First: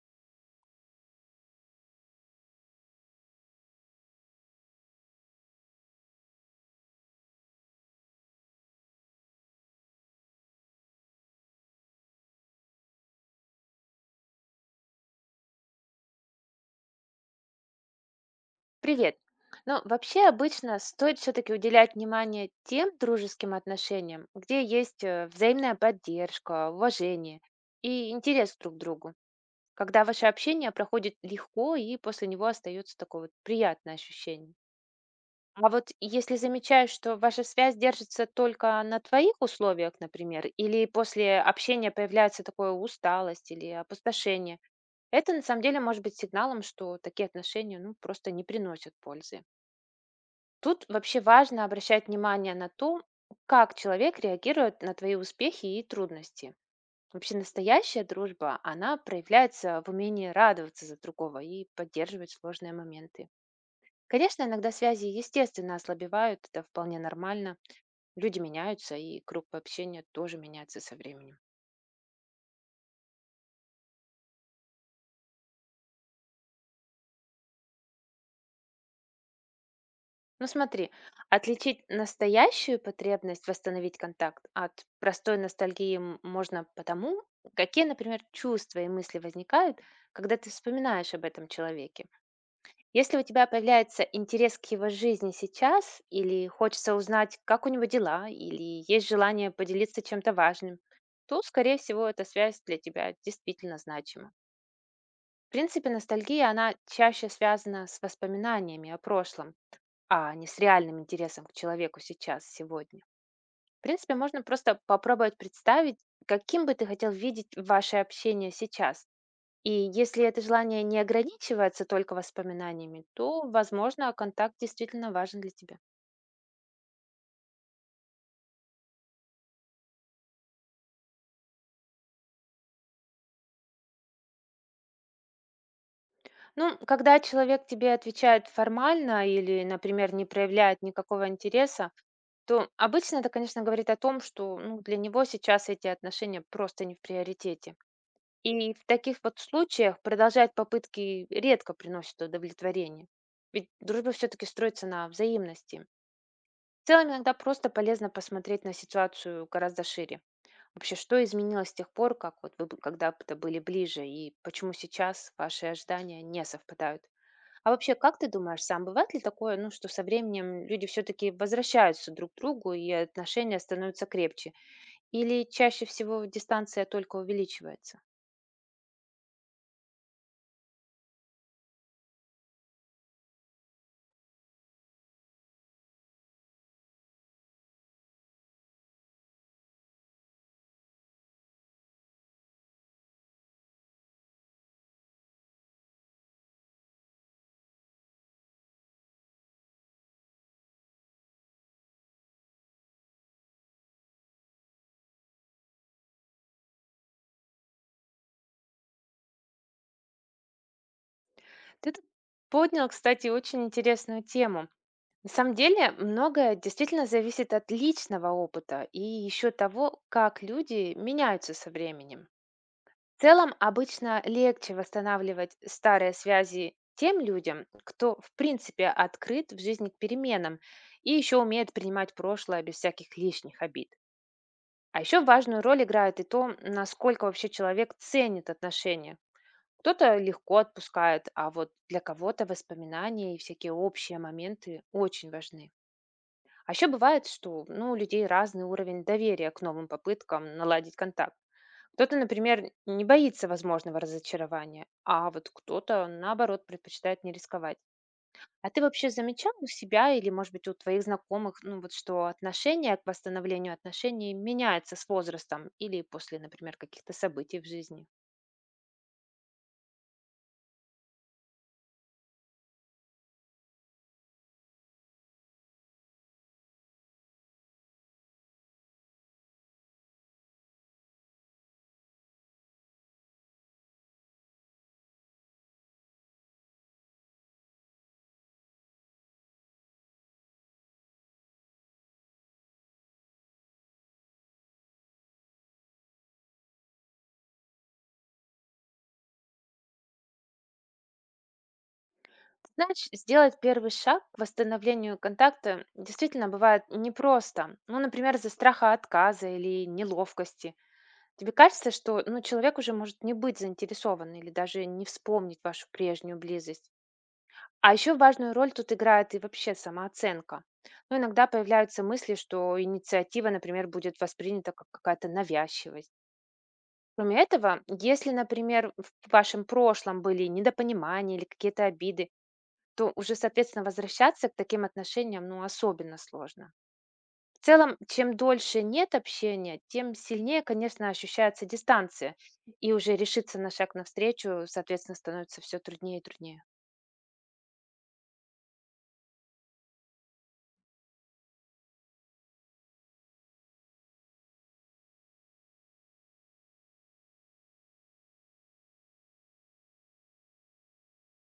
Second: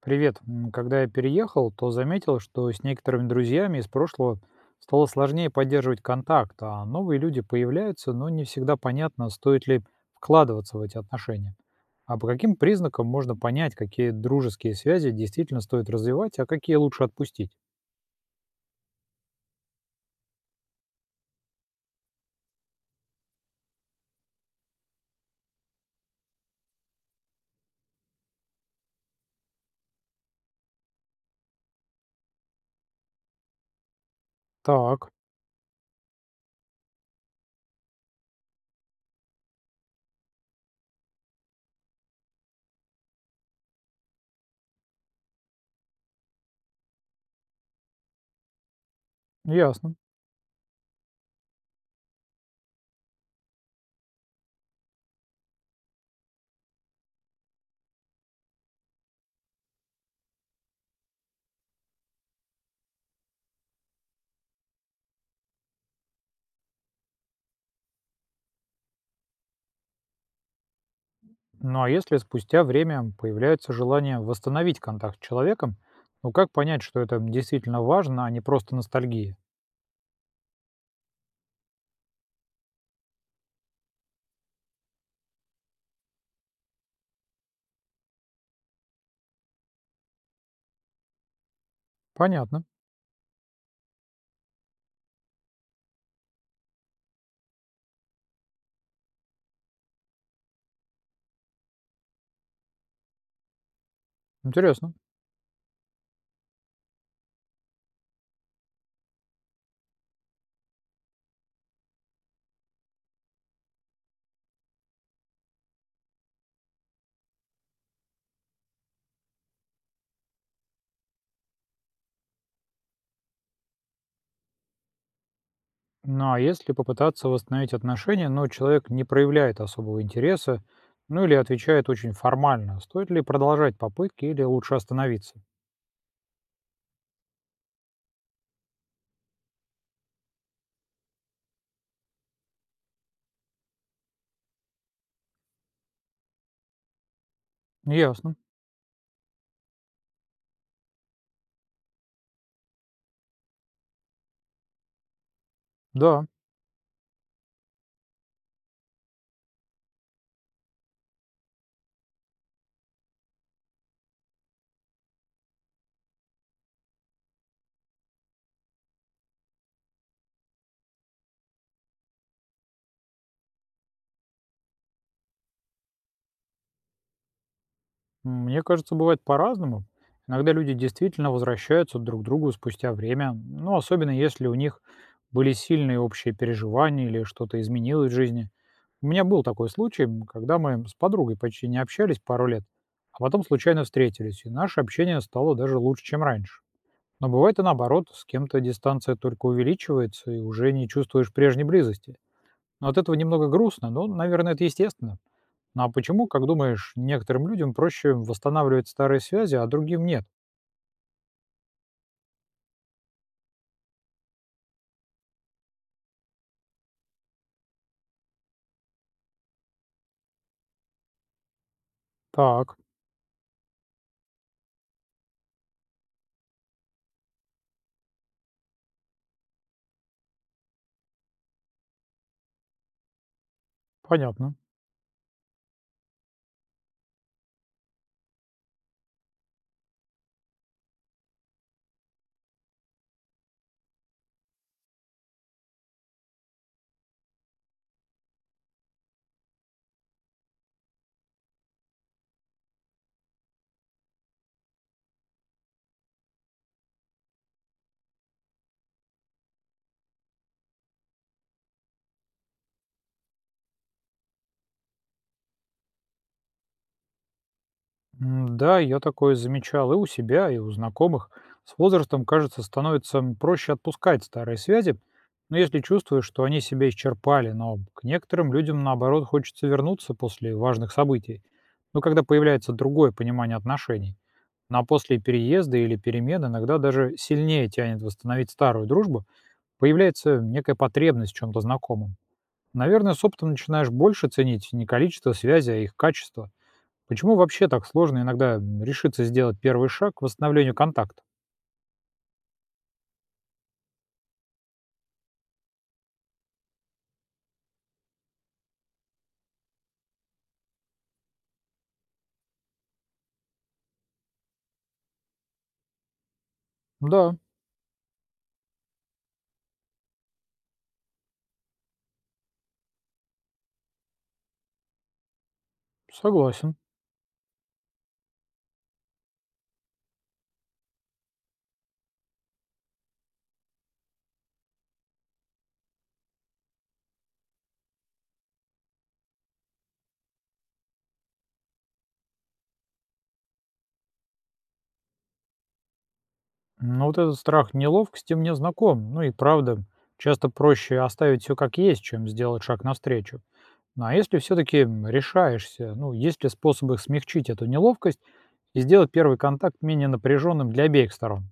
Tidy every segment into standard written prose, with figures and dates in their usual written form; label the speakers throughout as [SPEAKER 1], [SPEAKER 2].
[SPEAKER 1] Привет. Когда я переехал, то заметил, что с некоторыми друзьями из прошлого стало сложнее поддерживать контакт, а новые люди появляются, но не всегда понятно, стоит ли вкладываться в эти отношения. А по каким признакам можно понять, какие дружеские связи действительно стоит развивать, а какие лучше отпустить?
[SPEAKER 2] Привет. Ну, вообще обычно стоит все-таки уделять внимание тем дружеским отношениям, где есть взаимная поддержка, уважение и интерес друг к другу, когда ваше общение проходит легко и после него остается такое вот приятное ощущение.
[SPEAKER 1] Так,
[SPEAKER 2] А вот если замечаешь, что ваша связь держится только на твоих условиях, например, или после общения появляется такое усталость или опустошение, это на самом деле может быть сигналом, что такие отношения ну, просто не приносят пользы.
[SPEAKER 1] ясно.
[SPEAKER 2] Тут вообще важно обращать внимание на то, как человек реагирует на твои успехи и трудности. Вообще настоящая дружба, она проявляется в умении радоваться за другого и поддерживать сложные моменты. Конечно, иногда связи естественно ослабевают, это вполне нормально. Люди меняются, и круг общения тоже меняется со временем.
[SPEAKER 1] Ну а если спустя время появляется желание восстановить контакт с человеком, ну как понять, что это действительно важно, а не просто ностальгия?
[SPEAKER 2] Ну смотри, отличить настоящую потребность восстановить контакт от простой ностальгии можно потому, какие, например, чувства и мысли возникают, когда ты вспоминаешь об этом человеке.
[SPEAKER 1] Понятно.
[SPEAKER 2] Если у тебя появляется интерес к его жизни сейчас, или хочется узнать, как у него дела, или есть желание поделиться чем-то важным, то, скорее всего, эта связь для тебя действительно значима.
[SPEAKER 1] Интересно.
[SPEAKER 2] В принципе, ностальгия, она чаще связана с воспоминаниями о прошлом, а не с реальным интересом к человеку сейчас, сегодня. В принципе, можно просто попробовать представить, каким бы ты хотел видеть ваше общение сейчас. И если это желание не ограничивается только воспоминаниями, то, возможно, контакт действительно важен для тебя.
[SPEAKER 1] Ну а если попытаться восстановить отношения, но человек не проявляет особого интереса, ну или отвечает очень формально, стоит ли продолжать попытки или лучше остановиться?
[SPEAKER 2] Ну, когда человек тебе отвечает формально или, например, не проявляет никакого интереса, то обычно это, конечно, говорит о том, что ну, для него сейчас эти отношения просто не в приоритете.
[SPEAKER 1] Ясно.
[SPEAKER 2] И в таких вот случаях продолжать попытки редко приносит удовлетворение. Ведь дружба все-таки строится на взаимности.
[SPEAKER 1] Да.
[SPEAKER 2] В целом иногда просто полезно посмотреть на ситуацию гораздо шире. Вообще, что изменилось с тех пор, как вот вы когда-то были ближе, и почему сейчас ваши ожидания не совпадают? А вообще, как ты думаешь, сам бывает ли такое, ну, что со временем люди все-таки возвращаются друг к другу, и отношения становятся крепче? Или чаще всего дистанция только увеличивается?
[SPEAKER 1] Мне кажется, бывает по-разному. Иногда люди действительно возвращаются друг к другу спустя время, ну особенно если у них были сильные общие переживания или что-то изменилось в жизни. У меня был такой случай, когда мы с подругой почти не общались пару лет, а потом случайно встретились, и наше общение стало даже лучше, чем раньше. Но бывает и наоборот, с кем-то дистанция только увеличивается, и уже не чувствуешь прежней близости. Но от этого немного грустно, но, наверное, это естественно. Ну а почему, как думаешь, некоторым людям проще восстанавливать старые связи, а другим нет?
[SPEAKER 2] Ты тут поднял, кстати, очень интересную тему. На самом деле многое действительно зависит от личного опыта и еще того, как люди меняются со временем.
[SPEAKER 1] Так,
[SPEAKER 2] В целом обычно легче восстанавливать старые связи тем людям, кто в принципе открыт в жизни к переменам и еще умеет принимать прошлое без всяких лишних обид.
[SPEAKER 1] понятно.
[SPEAKER 2] А еще важную роль играет и то, насколько вообще человек ценит отношения, кто-то легко отпускает, а вот для кого-то воспоминания и всякие общие моменты очень важны. А еще бывает, что ну, у людей разный уровень доверия к новым попыткам наладить контакт. Кто-то, например, не боится возможного разочарования, а вот кто-то, наоборот, предпочитает не рисковать. А ты вообще замечал у себя или, может быть, у твоих знакомых, ну вот, что отношение к восстановлению отношений меняется с возрастом или после, например, каких-то событий в жизни?
[SPEAKER 1] Да, я такое замечал и у себя, и у знакомых. С возрастом, кажется, становится проще отпускать старые связи, но если чувствуешь, что они себя исчерпали, но к некоторым людям, наоборот, хочется вернуться после важных событий. Но когда появляется другое понимание отношений, ну, а после переезда или перемен иногда даже сильнее тянет восстановить старую дружбу, появляется некая потребность в чем-то знакомом. Наверное, с опытом начинаешь больше ценить не количество связей, а их качество. Почему вообще так сложно иногда решиться сделать первый шаг к восстановлению контакта?
[SPEAKER 2] Знаешь, сделать первый шаг к восстановлению контакта действительно бывает непросто. Ну, например, из-за страха отказа или неловкости. Тебе кажется, что ну, человек уже может не быть заинтересован или даже не вспомнить вашу прежнюю близость.
[SPEAKER 1] Да,
[SPEAKER 2] А еще важную роль тут играет и вообще самооценка. Ну, иногда появляются мысли, что инициатива, например, будет воспринята как какая-то навязчивость.
[SPEAKER 1] согласен.
[SPEAKER 2] Кроме этого, если, например, в вашем прошлом были недопонимания или какие-то обиды, то уже, соответственно, возвращаться к таким отношениям, ну, особенно сложно. В целом, чем дольше нет общения, тем сильнее, конечно, ощущается дистанция. И уже решиться на шаг навстречу, соответственно, становится все труднее и труднее.
[SPEAKER 1] Но вот этот страх неловкости мне знаком. Ну и правда, часто проще оставить все как есть, чем сделать шаг навстречу. Ну а если все-таки решаешься, ну есть ли способы смягчить эту неловкость и сделать первый контакт менее напряженным для обеих сторон?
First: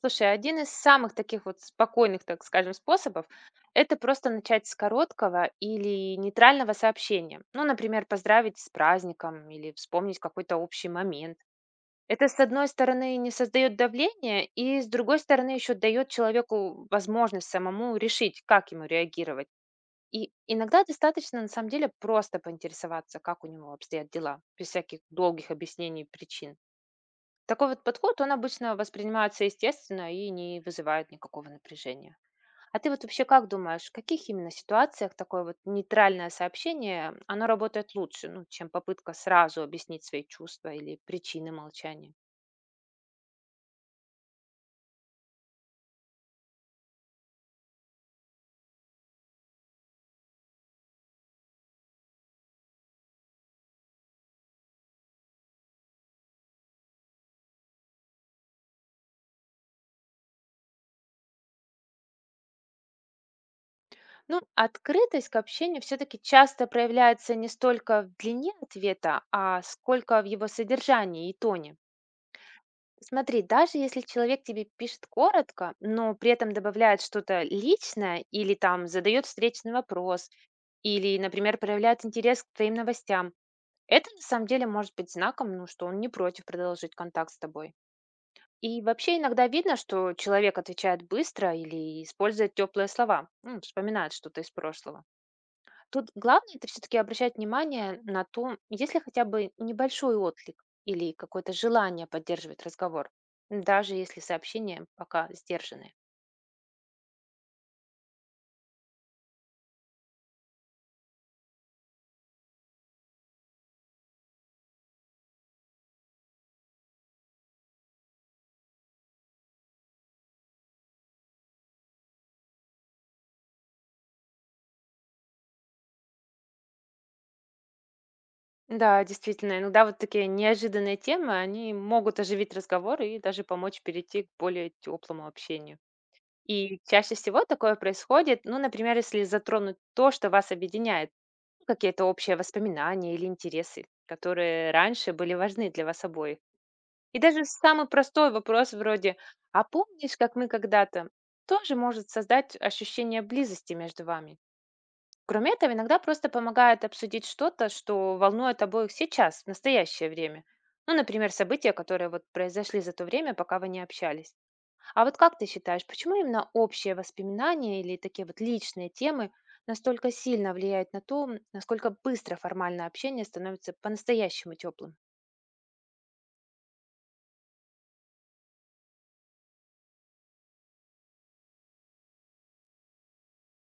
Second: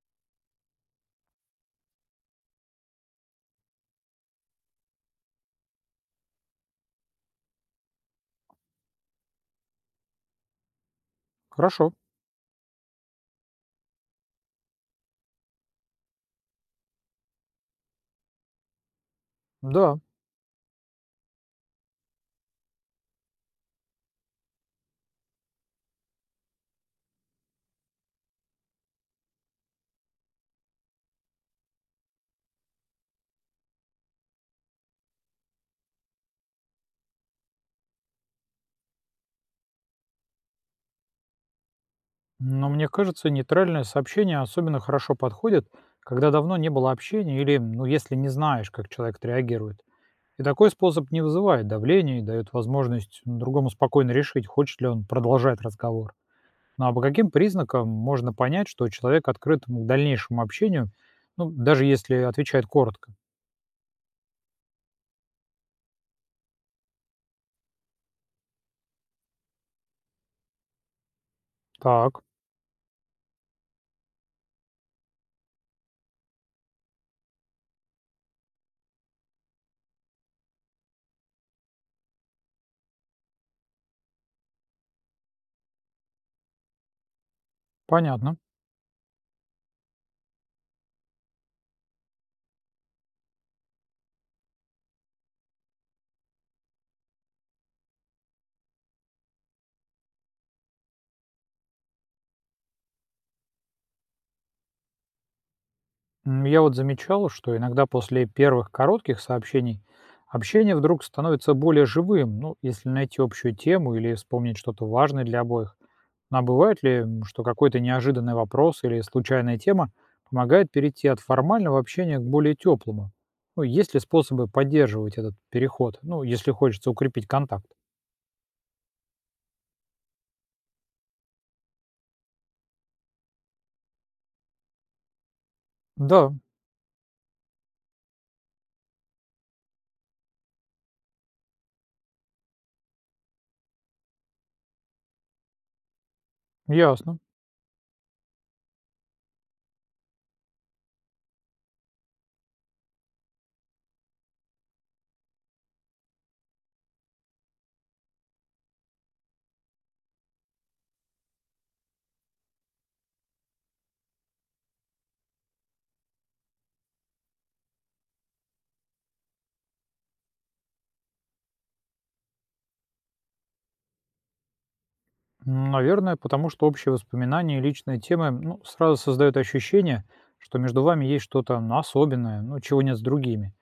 [SPEAKER 2] Слушай, один из самых таких вот спокойных, так скажем, способов — это просто начать с короткого или нейтрального сообщения. Ну, например, поздравить с праздником или вспомнить какой-то общий момент.
[SPEAKER 1] Хорошо,
[SPEAKER 2] Это, с одной стороны, не создает давления, и с другой стороны, еще дает человеку возможность самому решить, как ему реагировать.
[SPEAKER 1] да.
[SPEAKER 2] И иногда достаточно, на самом деле, просто поинтересоваться, как у него обстоят дела, без всяких долгих объяснений причин. Такой вот подход, он обычно воспринимается естественно и не вызывает никакого напряжения. А ты вот вообще как думаешь, в каких именно ситуациях такое вот нейтральное сообщение, оно работает лучше, ну, чем попытка сразу объяснить свои чувства или причины молчания?
[SPEAKER 1] Но мне кажется, нейтральное сообщение особенно хорошо подходит, когда давно не было общения или, ну, если не знаешь, как человек отреагирует. И такой способ не вызывает давления и дает возможность ну, другому спокойно решить, хочет ли он продолжать разговор. Ну а по каким признакам можно понять, что человек открыт к дальнейшему общению, ну, даже если отвечает коротко?
[SPEAKER 2] Ну, открытость к общению все-таки часто проявляется не столько в длине ответа, а сколько в его содержании и тоне.
[SPEAKER 1] Так,
[SPEAKER 2] Смотри, даже если человек тебе пишет коротко, но при этом добавляет что-то личное или там задает встречный вопрос, или, например, проявляет интерес к твоим новостям, это на самом деле может быть знаком, ну, что он не против продолжить контакт с тобой.
[SPEAKER 1] понятно.
[SPEAKER 2] И вообще иногда видно, что человек отвечает быстро или использует теплые слова, ну, вспоминает что-то из прошлого. Тут главное — это все таки обращать внимание на то, есть ли хотя бы небольшой отклик или какое-то желание поддерживать разговор, даже если сообщения пока сдержанные.
[SPEAKER 1] Я вот замечал, что иногда после первых коротких сообщений общение вдруг становится более живым, ну, если найти общую тему или вспомнить что-то важное для обоих. Ну, а бывает ли, что какой-то неожиданный вопрос или случайная тема помогает перейти от формального общения к более теплому? Ну, есть ли способы поддерживать этот переход, ну, если хочется укрепить контакт?
[SPEAKER 2] Да, действительно, иногда вот такие неожиданные темы, они могут оживить разговор и даже помочь перейти к более теплому общению.
[SPEAKER 1] Да,
[SPEAKER 2] И чаще всего такое происходит, ну, например, если затронуть то, что вас объединяет, какие-то общие воспоминания или интересы, которые раньше были важны для вас обоих. И
[SPEAKER 1] ясно.
[SPEAKER 2] даже самый простой вопрос вроде «А помнишь, как мы когда-то?» тоже может создать ощущение близости между вами. Кроме этого, иногда просто помогает обсудить что-то, что волнует обоих сейчас, в настоящее время. Ну, например, события, которые вот произошли за то время, пока вы не общались. А вот как ты считаешь, почему именно общие воспоминания или такие вот личные темы настолько сильно влияют на то, насколько быстро формальное общение становится по-настоящему теплым?
[SPEAKER 1] Наверное, потому что общие воспоминания и личные темы ну, сразу создают ощущение, что между вами есть что-то ну, особенное, ну, чего нет с другими.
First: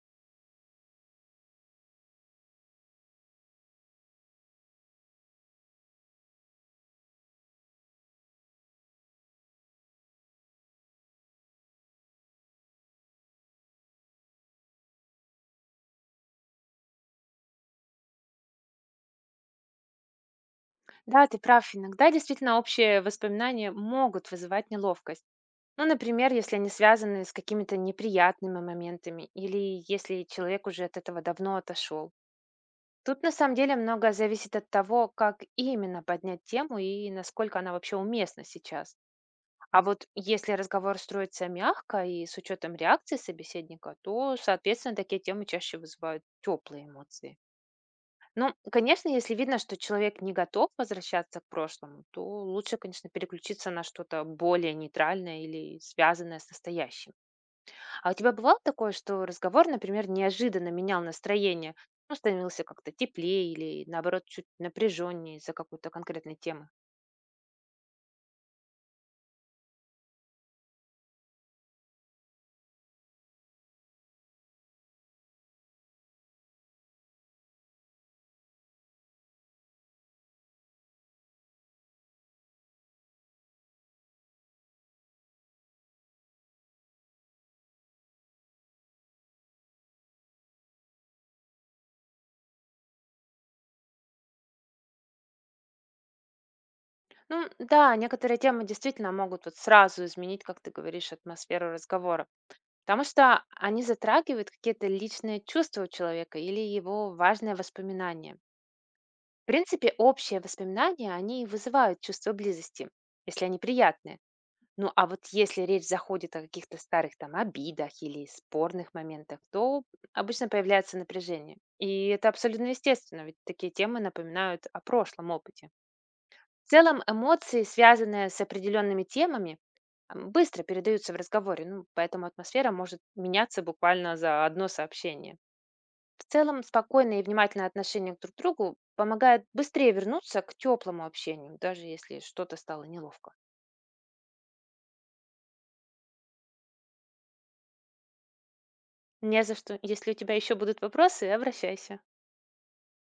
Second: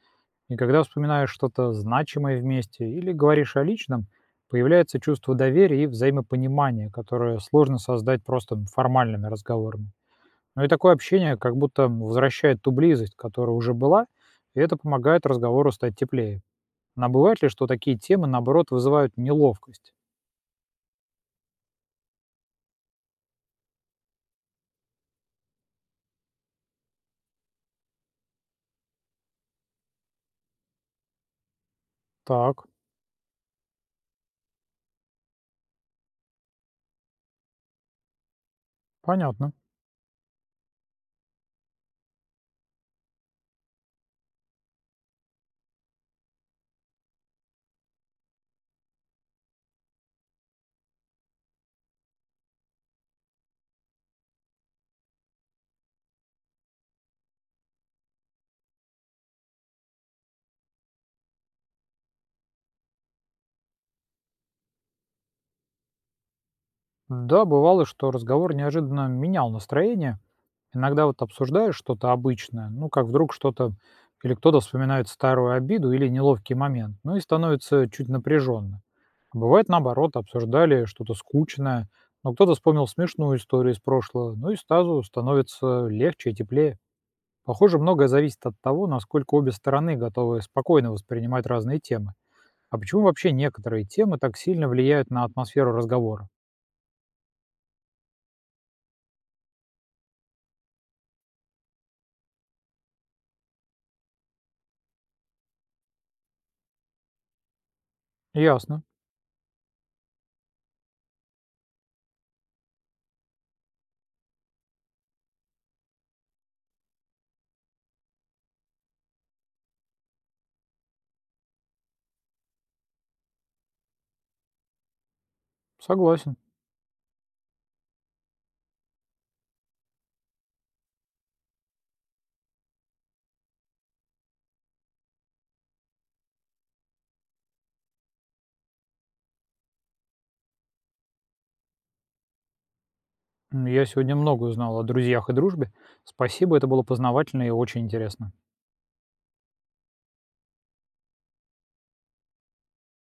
[SPEAKER 1] И когда вспоминаешь что-то значимое вместе или говоришь о личном, появляется чувство доверия и взаимопонимания, которое сложно создать просто формальными разговорами. Ну и такое общение как будто возвращает ту близость, которая уже была, и это помогает разговору стать теплее. Но бывает ли, что такие темы, наоборот, вызывают неловкость?
[SPEAKER 2] Да, ты прав. Иногда действительно общие воспоминания могут вызывать неловкость. Ну, например, если они связаны с какими-то неприятными моментами или если человек уже от этого давно отошел.
[SPEAKER 1] Так,
[SPEAKER 2] Тут на самом деле многое зависит от того, как именно поднять тему и насколько она вообще уместна сейчас.
[SPEAKER 1] понятно.
[SPEAKER 2] А вот если разговор строится мягко и с учетом реакции собеседника, то, соответственно, такие темы чаще вызывают теплые эмоции. Ну, конечно, если видно, что человек не готов возвращаться к прошлому, то лучше, конечно, переключиться на что-то более нейтральное или связанное с настоящим. А у тебя бывало такое, что разговор, например, неожиданно менял настроение, ну, становился как-то теплее или, наоборот, чуть напряженнее из-за какой-то конкретной темы?
[SPEAKER 1] Да, бывало, что разговор неожиданно менял настроение. Иногда вот обсуждаешь что-то обычное, ну как вдруг что-то или кто-то вспоминает старую обиду или неловкий момент, ну и становится чуть напряженно. Бывает наоборот, обсуждали что-то скучное, но кто-то вспомнил смешную историю из прошлого, ну и сразу становится легче и теплее. Похоже, многое зависит от того, насколько обе стороны готовы спокойно воспринимать разные темы. А почему вообще некоторые темы так сильно влияют на атмосферу разговора?
[SPEAKER 2] Ну, да, некоторые темы действительно могут вот сразу изменить, как ты говоришь, атмосферу разговора. Потому что они затрагивают какие-то личные чувства у человека или его важные воспоминания.
[SPEAKER 1] Ясно,
[SPEAKER 2] В принципе, общие воспоминания, они и вызывают чувство близости, если они приятные. Ну а вот если речь заходит о каких-то старых там обидах или спорных моментах, то обычно появляется напряжение. И это абсолютно естественно, ведь такие темы напоминают о прошлом опыте.
[SPEAKER 1] согласен.
[SPEAKER 2] В целом эмоции, связанные с определенными темами, быстро передаются в разговоре, ну, поэтому атмосфера может меняться буквально за одно сообщение. В целом, спокойное и внимательное отношение друг к другу помогает быстрее вернуться к теплому общению, даже если что-то стало неловко.
[SPEAKER 1] Я сегодня много узнал о друзьях и дружбе. Спасибо, это было познавательно и очень интересно.
[SPEAKER 2] Не за что. Если у тебя еще будут вопросы, обращайся.